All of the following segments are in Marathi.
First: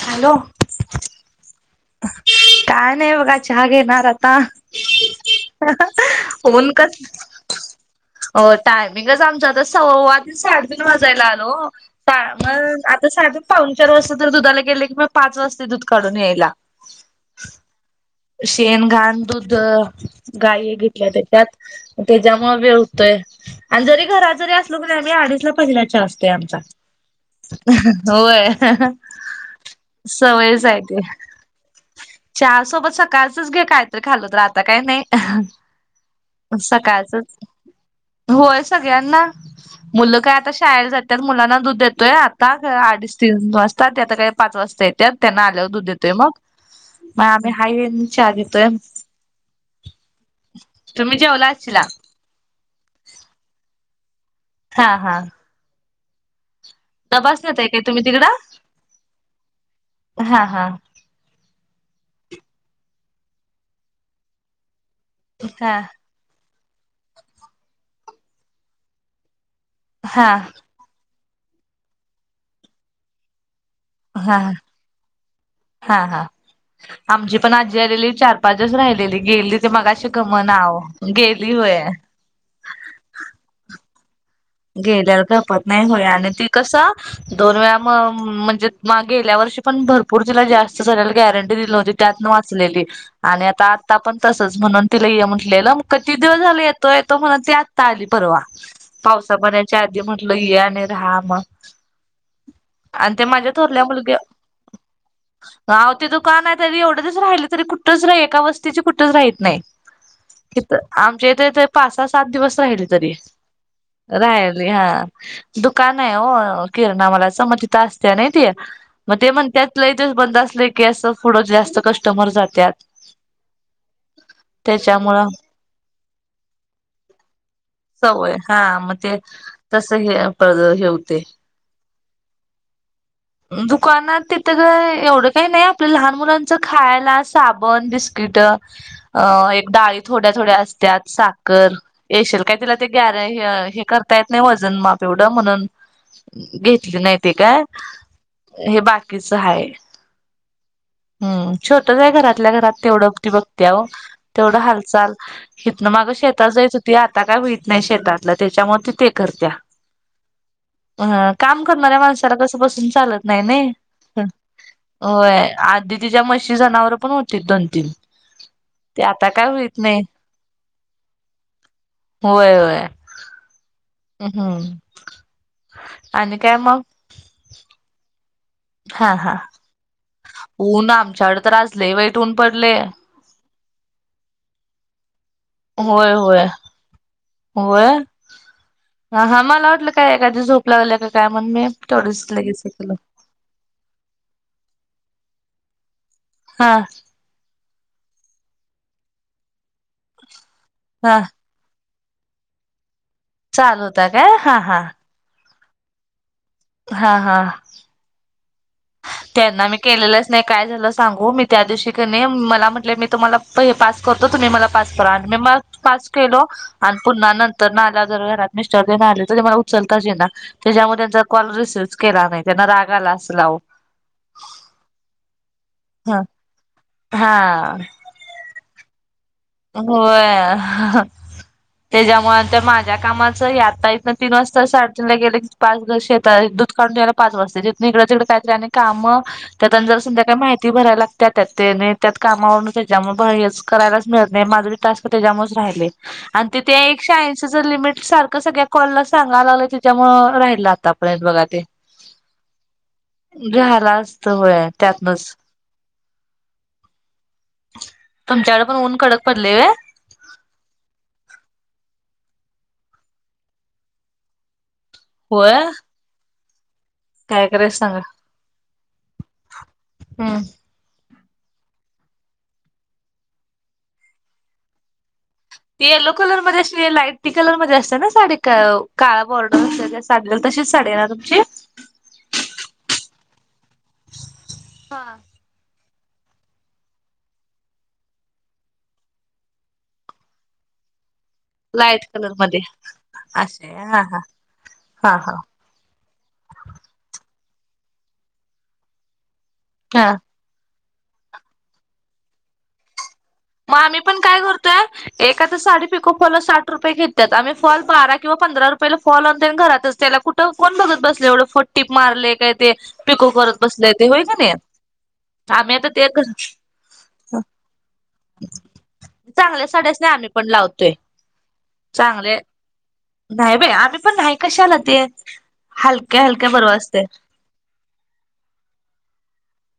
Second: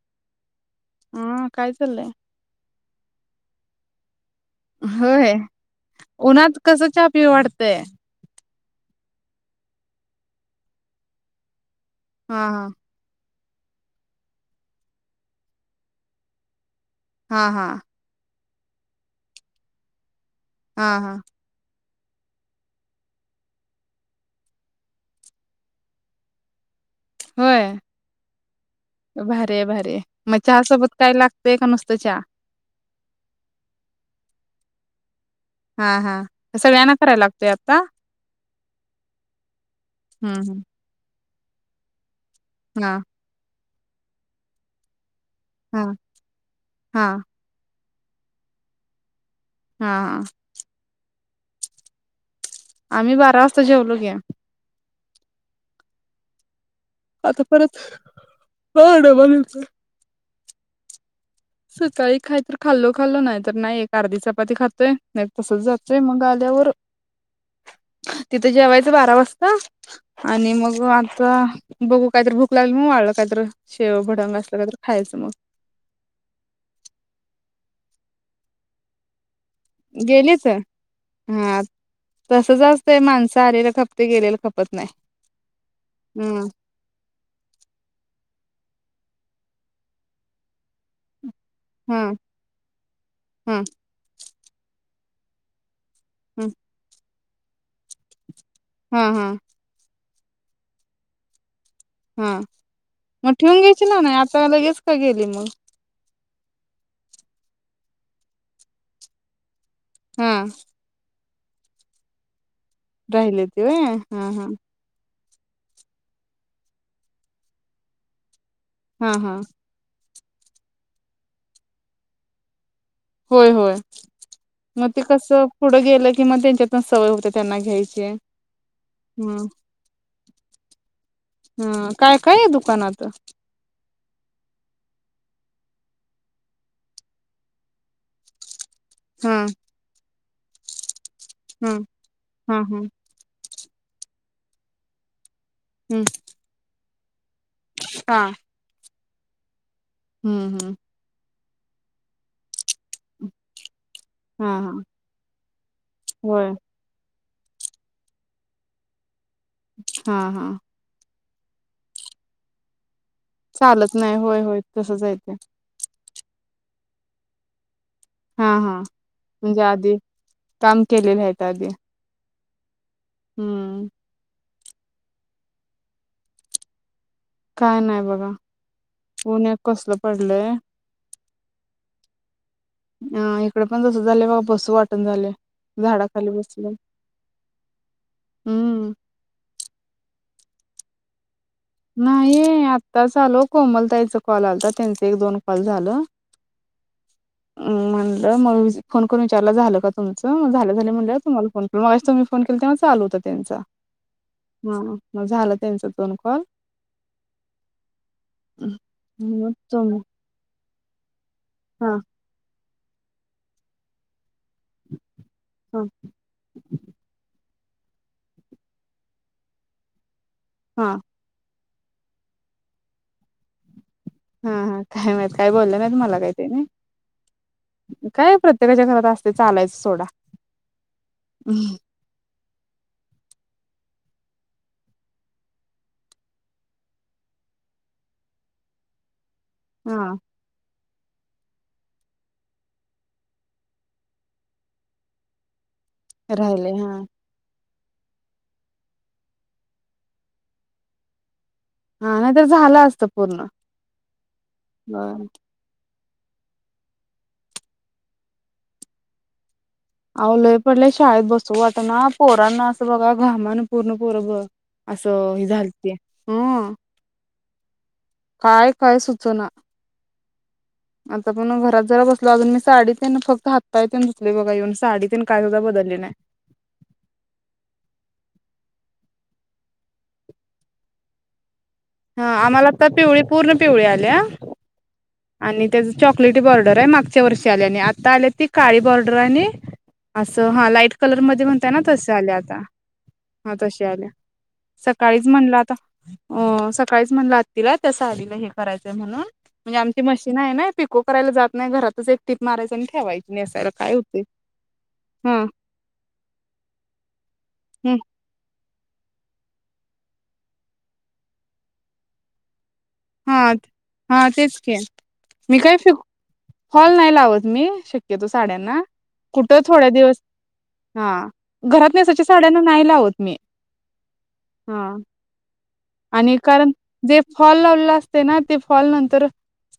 हॅलो हा काय चाललंय म वग चहागे नत आ होय उन्हात होन का कसं चहा पिऊ वाटतंय. हो टायमिंगच आमच आता सव्वा ते साडेतीन वाजायला आलो हा हा मग आता साध्या पाऊन चार वाजता तर दुधाला गेले की मग पाच वाजता दूध काढून यायला हा हा शेण घाण दूध गाय हा घेतल्या हा त्या त्यात े जमा भी यळतोय आणि जरी घराात जरी असलो करी आमही अडीचला पहिल्याच्या असते आमचा होय भरे भरे मग च सवयच आहे सोबत ते. काय लागतंय का नुसतं चहा सकाळचंच घे काहीतरी खाललं तर आता काही नाही हा हा सगळ्यांना करायला सकाळचच लागतोय आता? होच सगळ्यांना मुलं काय हम्म आता हम्म शाळेला जातात मुलांना दूध देतोयत हा अडीच तीन वाजताात त्याता काही पाच वाजता येतात त्यांना आल्या हा दूध देतोय मग हा मग आम्ही हाई वें चार देतोय हा हा तुम्ही जेवलाचला आम्ही बारा वाजता जेवलो की. हा हा आता तपासण्यात आहे परत काय तुम्ही तिकडं बघ डबा नंतर हा हा सकाळी खाय तर खाल्लो खाल्लो नाय तर नाय एक अर्धी चपाती खातोय. नाय तसच हा जातय मग आल्यावर तिथं जेवायचं बारा वाज हा [unintelligible] आणि मग मी आता बघू काहीतरी भूक लागल म्हणून वाढलं काहीतरी. शेव भडंग हा असल काहीतरी तरी खायचं मग. हा हा आमची पण आजी आलेली चार पाच दिवस राहिलेली गेली. ते मघाशी गेलीच गमना आवो ती गेली हा होय. तसच असतंय माणसं आलेलं खपते गेलेलं खपत नाही गेल्यावेळी खप नाय होई आणि हम्म ती कस दोन वेळा मग म्हणजे मा गेल्या वर्षी पण भरपूर [unintelligible] जास्त झालेल गॅरं [inaudible] त्यात हम्म न वाचलेली आणि हम्म आता आता पण तसच म्हणून तिला य म्हटलेल. [unintelligible] दिवस हम्म झाले येतो येतो म्हणत ती आता आली परवा. हम्म, हम्म. च्या आधी म्हटलं या आणि राहा मग हा आण ते मग माझ्या ठेवून थोरल्या घ्यायची ना नाही मुलग्या आता लगेच का गेली मग [inaudible] दुकान आहे तरी एवढंच राहिलं तरी कुठच राही एका वस्तीचे कुठच राहत नाही हा क आ? ! ! ! !???? जे ते ते पाच साहा सात दिवस तरी राहिले [inaudible] राहिले हा दुकान नाय ओ किरणा मालाच मग तिथं असते नाय ती हा मग ते हा म्हणतत दिस बंद असले की असंढ जास्त कस्टमर जातात????????? होय होय मग ते त्याच्यामुळं कस पुढं गेलं की मग त्यांच्यातन सवय होते त्यांना घ्यायची सवय हा मग ते तस हे [inaudible] हम काय काय हाय दुकानात दुकानात तिथं एवढं काही नाही आपलं लहान मुलांच खायला साबण बिस्किट-अ????????? हा अं एक डाळी थोड्या थोड्या असत्यात हा साखर येशेल काय हा तिला हा ते गॅर हे करता येत नाही वजन माप एवढं????? त म्हणून हम्म घेतली नाय पी-का हा हे बाकीच हाय हम्म हम्म हम छोटंस हाय घरातल्या घरात तेवढं ती बघते हो तेवढं हा हा हालचाल हथ ना माग होय शेतात जायच होती आ???????? आता काय होत नाही शेतातलं त्याच्यामध्ये ते करत्या हा हा अ? !?????? काम करणाऱ्या माणसाला कसं बसून चालत नाय नाय चालत नाही हम होय होय तसंच आहे ते होय आधी तिच्या म्हशी जनावर पण होती दोन तीन हा हा ते आता काय म्हणजे होईत आधी नाही काम केलेले आहेत आधी?? !? ! ! ! होय होय हम्म हम्म आणि काय मग हा उन एक कसलं पडलंय आमच्याकड त्रजले वेटऊन पडले??????? इिकडे पण जसं झालं बा बस वाटण झालं???????? होय होय होय हम्म हा हा मला वाटलं काय एखाद्या झोप लावल्या का काय. म्हणून मी तेवढंच नाही लगेच हे केलं आत्ताच आलो कोमलताईचा कॉल आलाता त्यांच एक दोन कॉल झाल. हा. म्हटलं मग फोन करून विचारल झालं का तुमचं मग झालं झालं म्हणलं हा तुम्हाला फोन. [unintelligible] [unintelligible] फोन केला तेव्हा चालू होत. चालू होता काय हा हा. त्यांचे दोन कॉल. हा, हा. [unintelligible] मग त्यांना मी तुम केलेलंच नाही काय झालं सांगू मी त्या दिवशी हा की नाही मला म्हण [unintelligible] मी तुम्हालला [unintelligible] पास करतो तुम्ही मला पास करा आणि मी म हा पास केलो आणि पुन्हा नंत तर आला जर घरात मिस्टर दे ना आले तर मला उचलताच ये ना हा त्याच्यामुळे त्यांचा कॉल रिसिव केला नाही त्यांना रागाला अस लाव हा हा काय मात काय बोललं नाहीत मला काही ते नाही हा काय प्रत्य तेग जग होय त्याच्यामुळे ते माझ्या कामाच या इथं तीन वाजता साडजला गेले पाच शेतात दूध काढून द्यायला पाच वाजता तथून इकडं तिककडे काहीत रा काम त्यात जर हा संध्याकाळी माहिती भरायला लागत त्या त्याने त्यात कामावरून त्याच्यामुळेच करायला माझ त राहि राहिले हा आणिशे लिमिट सारखं सगळ्या कॉलला सगाय लाग त्याच्यामुळे राहिलं आतापर्यंत बघा ते हा नाही तर झालं असतं पूर्ण. झाहाला असत होय त्यातनच तुमच्याकडे पण ऊन कडक पडले आहे अवलय पडले शाळेत बसू वाट ना पोरांना असं बघा घामान पूर्ण पोर ब असं ह होय झालतीय काय कररायच सांगा काय काय सुूचना हम्म. आता पण घरात जरा बसलो अजून मी साडी ते फक्त हाततााुचले बघा इवन साडी काय सुद्धा ते बदलली येलो नाही. कलरमध्येध्ये असते लाईटी कलरमध्येध्ये असते ना साडी का काळा बॉर्डर अस साडलेल तशीच साडे ना तुमची हा आम्हाला आता पिवळी पूर्ण पिवळी आल्या हा. आणि त्या चॉकलेटी बॉर्डर आहे मागच्या वर्षी आल्या आणि आता आल्या ती काळी बॉर्डर आणि असं हा लाईट कलरमध्ये म्हणताय ना लाईट तस आले कलर आता मध्ये हा असे तसे आल्या हा हा सकाळीच हा म्हणला आता अ सकाळीच म्हणला आतील तसं आलीलं हे करायचय म्हणून म्हणजे आमची हा. मशीन आहे ना पिको करायला जात नाही घरातच एक टीप माराचं आणि ठेवायची नेसायला मगमहीण होते काय करतोय हा एख साडी पिको फल साठ रुपये घेतेत आम्ही फल हम्म बारा किंवा पंधरा रुपये पहि फॉल ऑन घरातच त्याला कुठं कोण बघत बसले एवढं फट्टीप मारले काय ते पिको हा करत बसलंय ते होय हा का नाही तेच की मी आम्ही आता काही ते हॉल नाही लावत मी शक्यतो साड्यांना कुठे चांगल्या थोडा साड्याच नाही दिवस आम्ही पण लावतोय हा घरात चांगले सहसा नाही लाव नाही बाई आम्ही पण नाही कशा आला ते हलक्या आणि हलक्या कारण बरं असते. जे फॉल लावलं असते ना ते फल नंतर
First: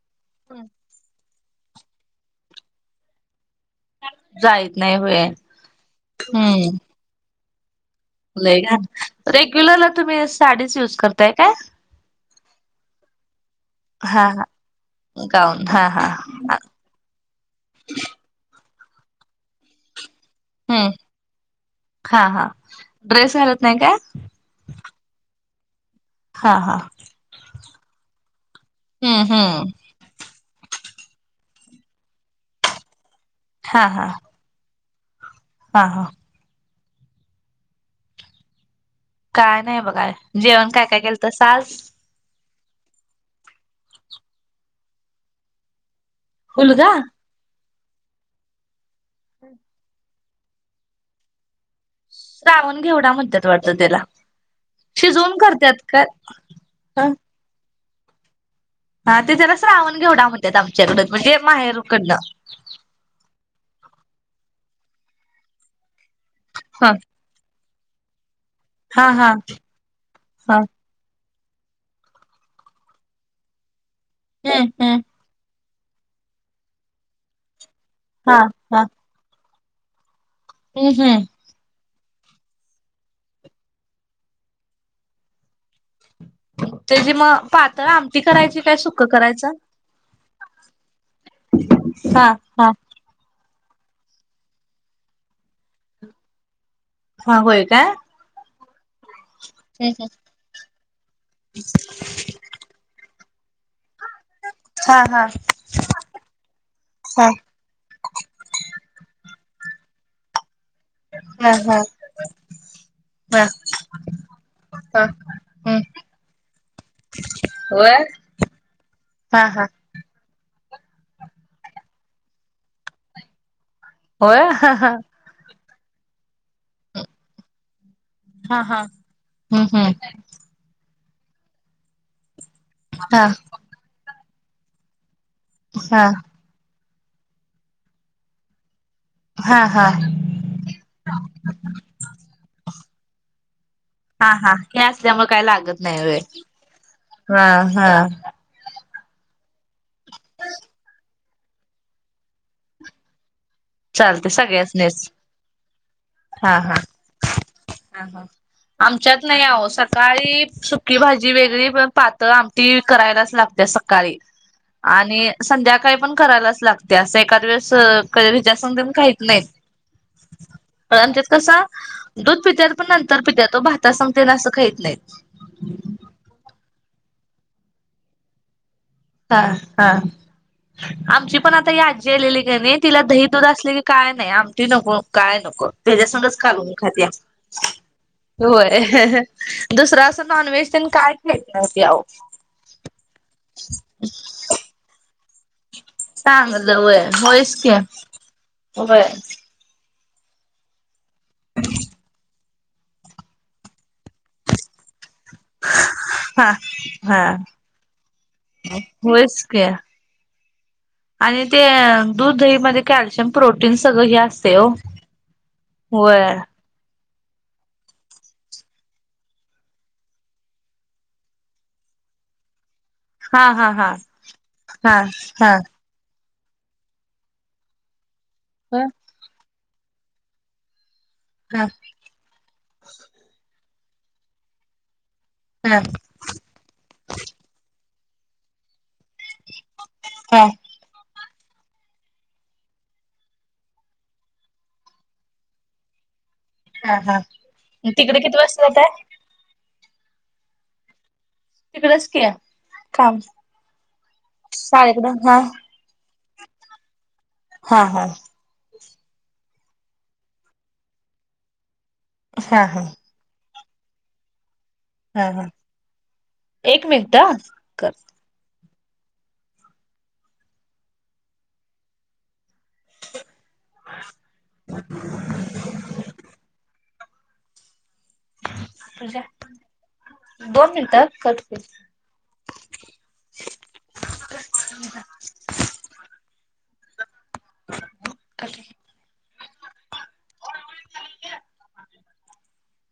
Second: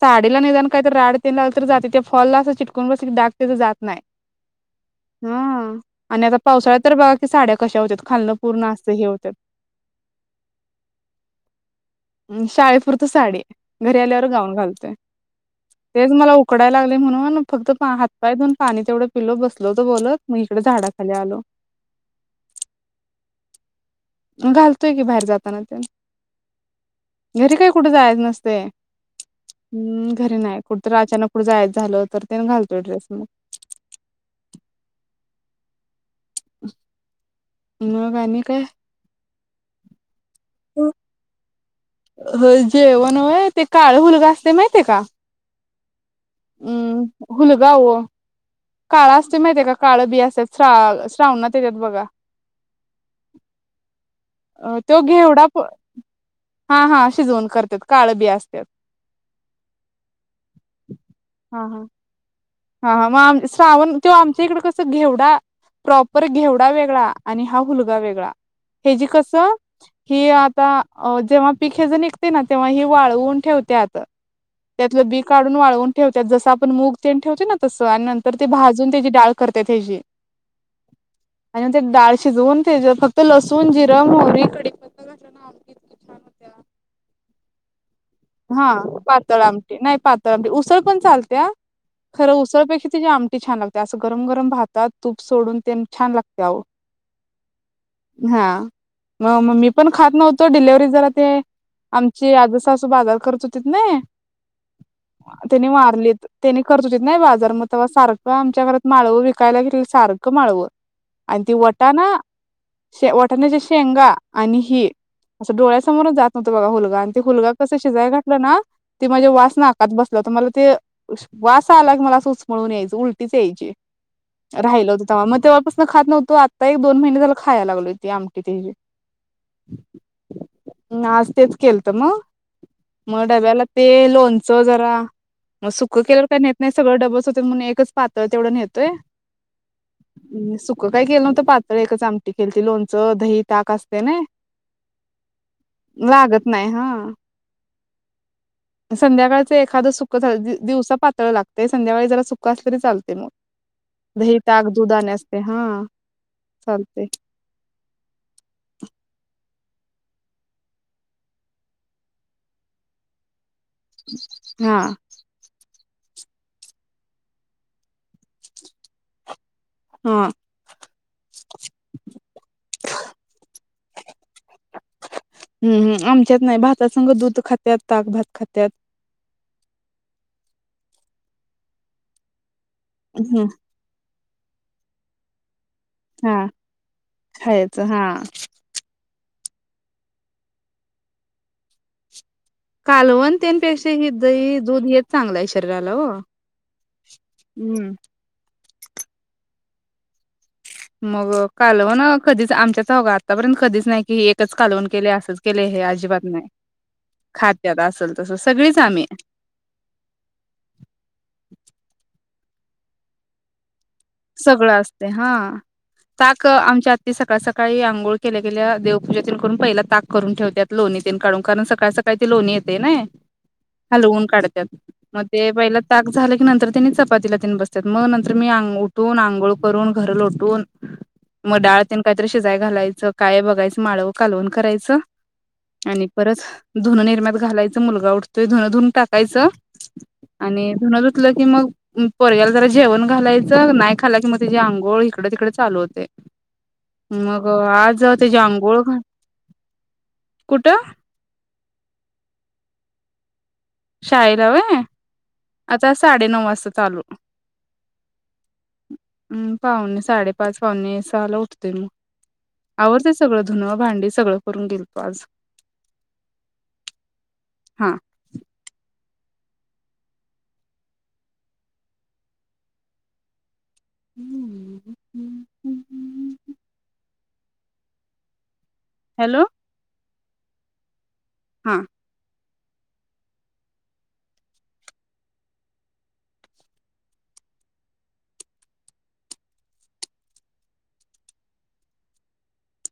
साडीला नाही जाण काही तर राडते लाग तर जाते त्या फॉलला असं चिटकून बसाग ते तर जात नाही जाईत नाही होय ह आणि आता हम्म पावसाळ्यात तर बघा कि साड्या कश्या होत रेग्युलरला तुम्ही साडीच युज करताय का म शाळेपुरत साडी घरी आल्यावर हा हा गाऊन घालतोय गाऊन हा हा तेच मला उकडाय लागले म्हणून फक्त हातपाय ऊन पाणी तेवढं पिलो बसल होतं बोलत मग इकडे हम्म झाडाखाली आलो. हा हा ड्रेस घालत नाही का घलतोय गी बाहेर जाताना ते हा हा घरी काही कुठे जायच नसते हम्म हम्म हम् घरी नाहीच कुठं तर अचानक कुठं जायच झालं तर ते न घलतो ड्रेस मग हा हा हा हा हंग कान का काय नाही बघा जेवण काय काय केलं तर साज ह जेवण आहे ते काळ मुलगा असते माहिित आहे का हुलगा हम्म हलगव काळा असते माहिितय काळं बी असतात श्रा श्रावण ना त्याच्यात बघा रावून घेवढा मद्दत वटत त्याला अ तो शिजवून घेवडा करतात का हा हा शिजवून करतात काळ बी असत हा ते त्याला श्रावण घेवढा म्हणत आमच्याकडून म्हणजे हा हा माहेरकडनं. हा हा मग आम श्रावण त आमच्या इकडे कसं घेवडा प्रॉपर घेवडा हा वेगळा आणि हा हुल्गा वेगळा याची हा हा कसं हा आता जेव्हा पीक हज निघते ना तेव्हा हे वाळवून ठेवतात आता हम्म हम्म त्यातलं बी काढून वाळवून ठेवतात जस आपण मूग तेन ठेवते ना तसं आणि नंतर हा ते हा भाजून त्याची डाळ करतेत हेजी. हम्म हम्म आणिंत डाळ शिजवून तेज फक्त लसूण जिर मोहरी कडी घातला ना. छान होत्या. त्याची मग पातळ आमची हा पातळ आमटी नाही पातळ तर आमटी उसळ पण चालत्या हा खरं हा उसळपेक्षा तिची आमटी छान लागते. त्यास गरम गरम भातात तूप सोडून ते छान लागते आओ. हा होय का? मग मग मी पण खात नव्हतो डिलेवर्ही जरा ते आमची अजे सासू बाजार करत होती. हा हा [unintelligible] त्यानी वारलीत त्यानी करत होतीत नाय हा बाजार म तवा सारखं आमच्या घरात माळव विक, कायला घेतल की सारखं माळव आणि हा ती हा वाटाणा शे हा वटाण्याच्या शेंगा आणि हि हा असं डोळ्यासमोर जात नव्हतं बघा हुल्गा आणि ते हुल्गा होय शिजय घातलं ना ती माझ्या हा वास हा नाकात मला ते वास आला की मला सचमळून यायची उलटीच यायची, होय हा हा राहिलं होतं. तेव्हा मग तेव्हापासून खात नव्हतो आता एक दोन महिने झालं खायला लागलो. ती आमटी हा त्याची. हा हम्म हम्म आज तेच केलत मग मग हा डब्याला ते लोणचं जरा. मग सुकं हा केलं काही नेत नाही सगळं डबल्स होत म्हणून एकच पातळ तेवढं नेहतोई. हा हा हम सुक काय केलं नव्हतं पातळ एकच आमटी खेलती लोणचं दही ताक असतई ना. ल्यामुळे काही लागत नाही वय. लागत नाही हा हा संध्याकाळचं एखादं सुख झा दिवसा पातळ लागतेय संध्याकाळी जरा सुख असलं तरी लते मग. चालते नही ताक दूध सगळ्यासनीच आणि असते हा हा हा चालतंय. हा हा आम आमच्यात नाही आहो सकाळी सुकी भाजी वेगळी पण पातळ आमट करायलाच लागत सकाळी हां आणि संध्याकाळी पण करायलाच लागतीय असं एकाद वेळेस कधी त्या संग खहीत नाहीत. हा कारण त्यात कसा दूध पित्यात पण नंतर पित्या तो भाता सांग ना असं खात नाहीत. हम् हम आमच्यात नाही भाता खात ताकभात खातात. हा हा आमची पण आता आजी आलेली का नाय. तिला दही दुध हम्म असले की काय नाही आमटी नको काय नको. त्याच्या संघाचं हां. कळवून खातिया खायचं हां दुसरं असं नॉनव्हेज काय खात नाही ती अहो. कालवणतेनपेक्षा ह द दूध येत चांगला हाय. चांगलं वय होयच हम्म. क वय. मग कालवण कधीच आमच्याचा हों आतापर्यंत कधीच नाही की एकच कालवन केले अस. त केले हे अजिबात नाही हा हा खात्यात असल तस सगळीच आम्ही. होयच [inaudible] आणि ते दूध दही मध्ये कॅल्शियम, प्रोटीन् सगळं असते. हा होय त्याक आमच्या तेी सकाळ सकाळी अंघोळ केल्या गेल्या देवपूजे करून पहिला ताक करून ठेवतात लोणीत काढून कारण सकाळ सकाळ लोणी येताय ना हा हा हा हलवून काढतात हा मग ते हा हा ताक झालं की नंतर त्यांनी चपातीला तीन बसतात मग नंतर मी उठून आंघोळ करून घर लोटून. म हा डाळतेन काहीतरी शिजाय घालायचं काय बघायचं माळव कालवन करायचं. हा आणि परत धुनं निर्म्यात घालायचं मुलगा उठतोय धुनं धुन टाकायचं. आणि धून धुतलं की मग परग्याला जरा जेवण घालायचं. नाही खाला कि मग तची आंघोळ इकडं तिकड चालू होतेय. हा हा मग आज तिकडे किती त्याच्या वाजता अंघोळ जाताय कुठं? तिकडच कि काम. शाळेला होय शाळेकडं हा आता साडेनऊ वाजता चालू. हा हा. हम् पाहुणे साडेपाच पाहूणे सहाला उठतोय मग हा हा आवडतंय सगळं. धुन, भांडी सगळं. करून आज हा हा एक मिनिट हा कर हा. हम्म हम् हम् हम् तुझ्या हॅलो दोन मिनिट कट होतोय. हा [unintelligible] [unintelligible] [unintelligible] [unintelligible]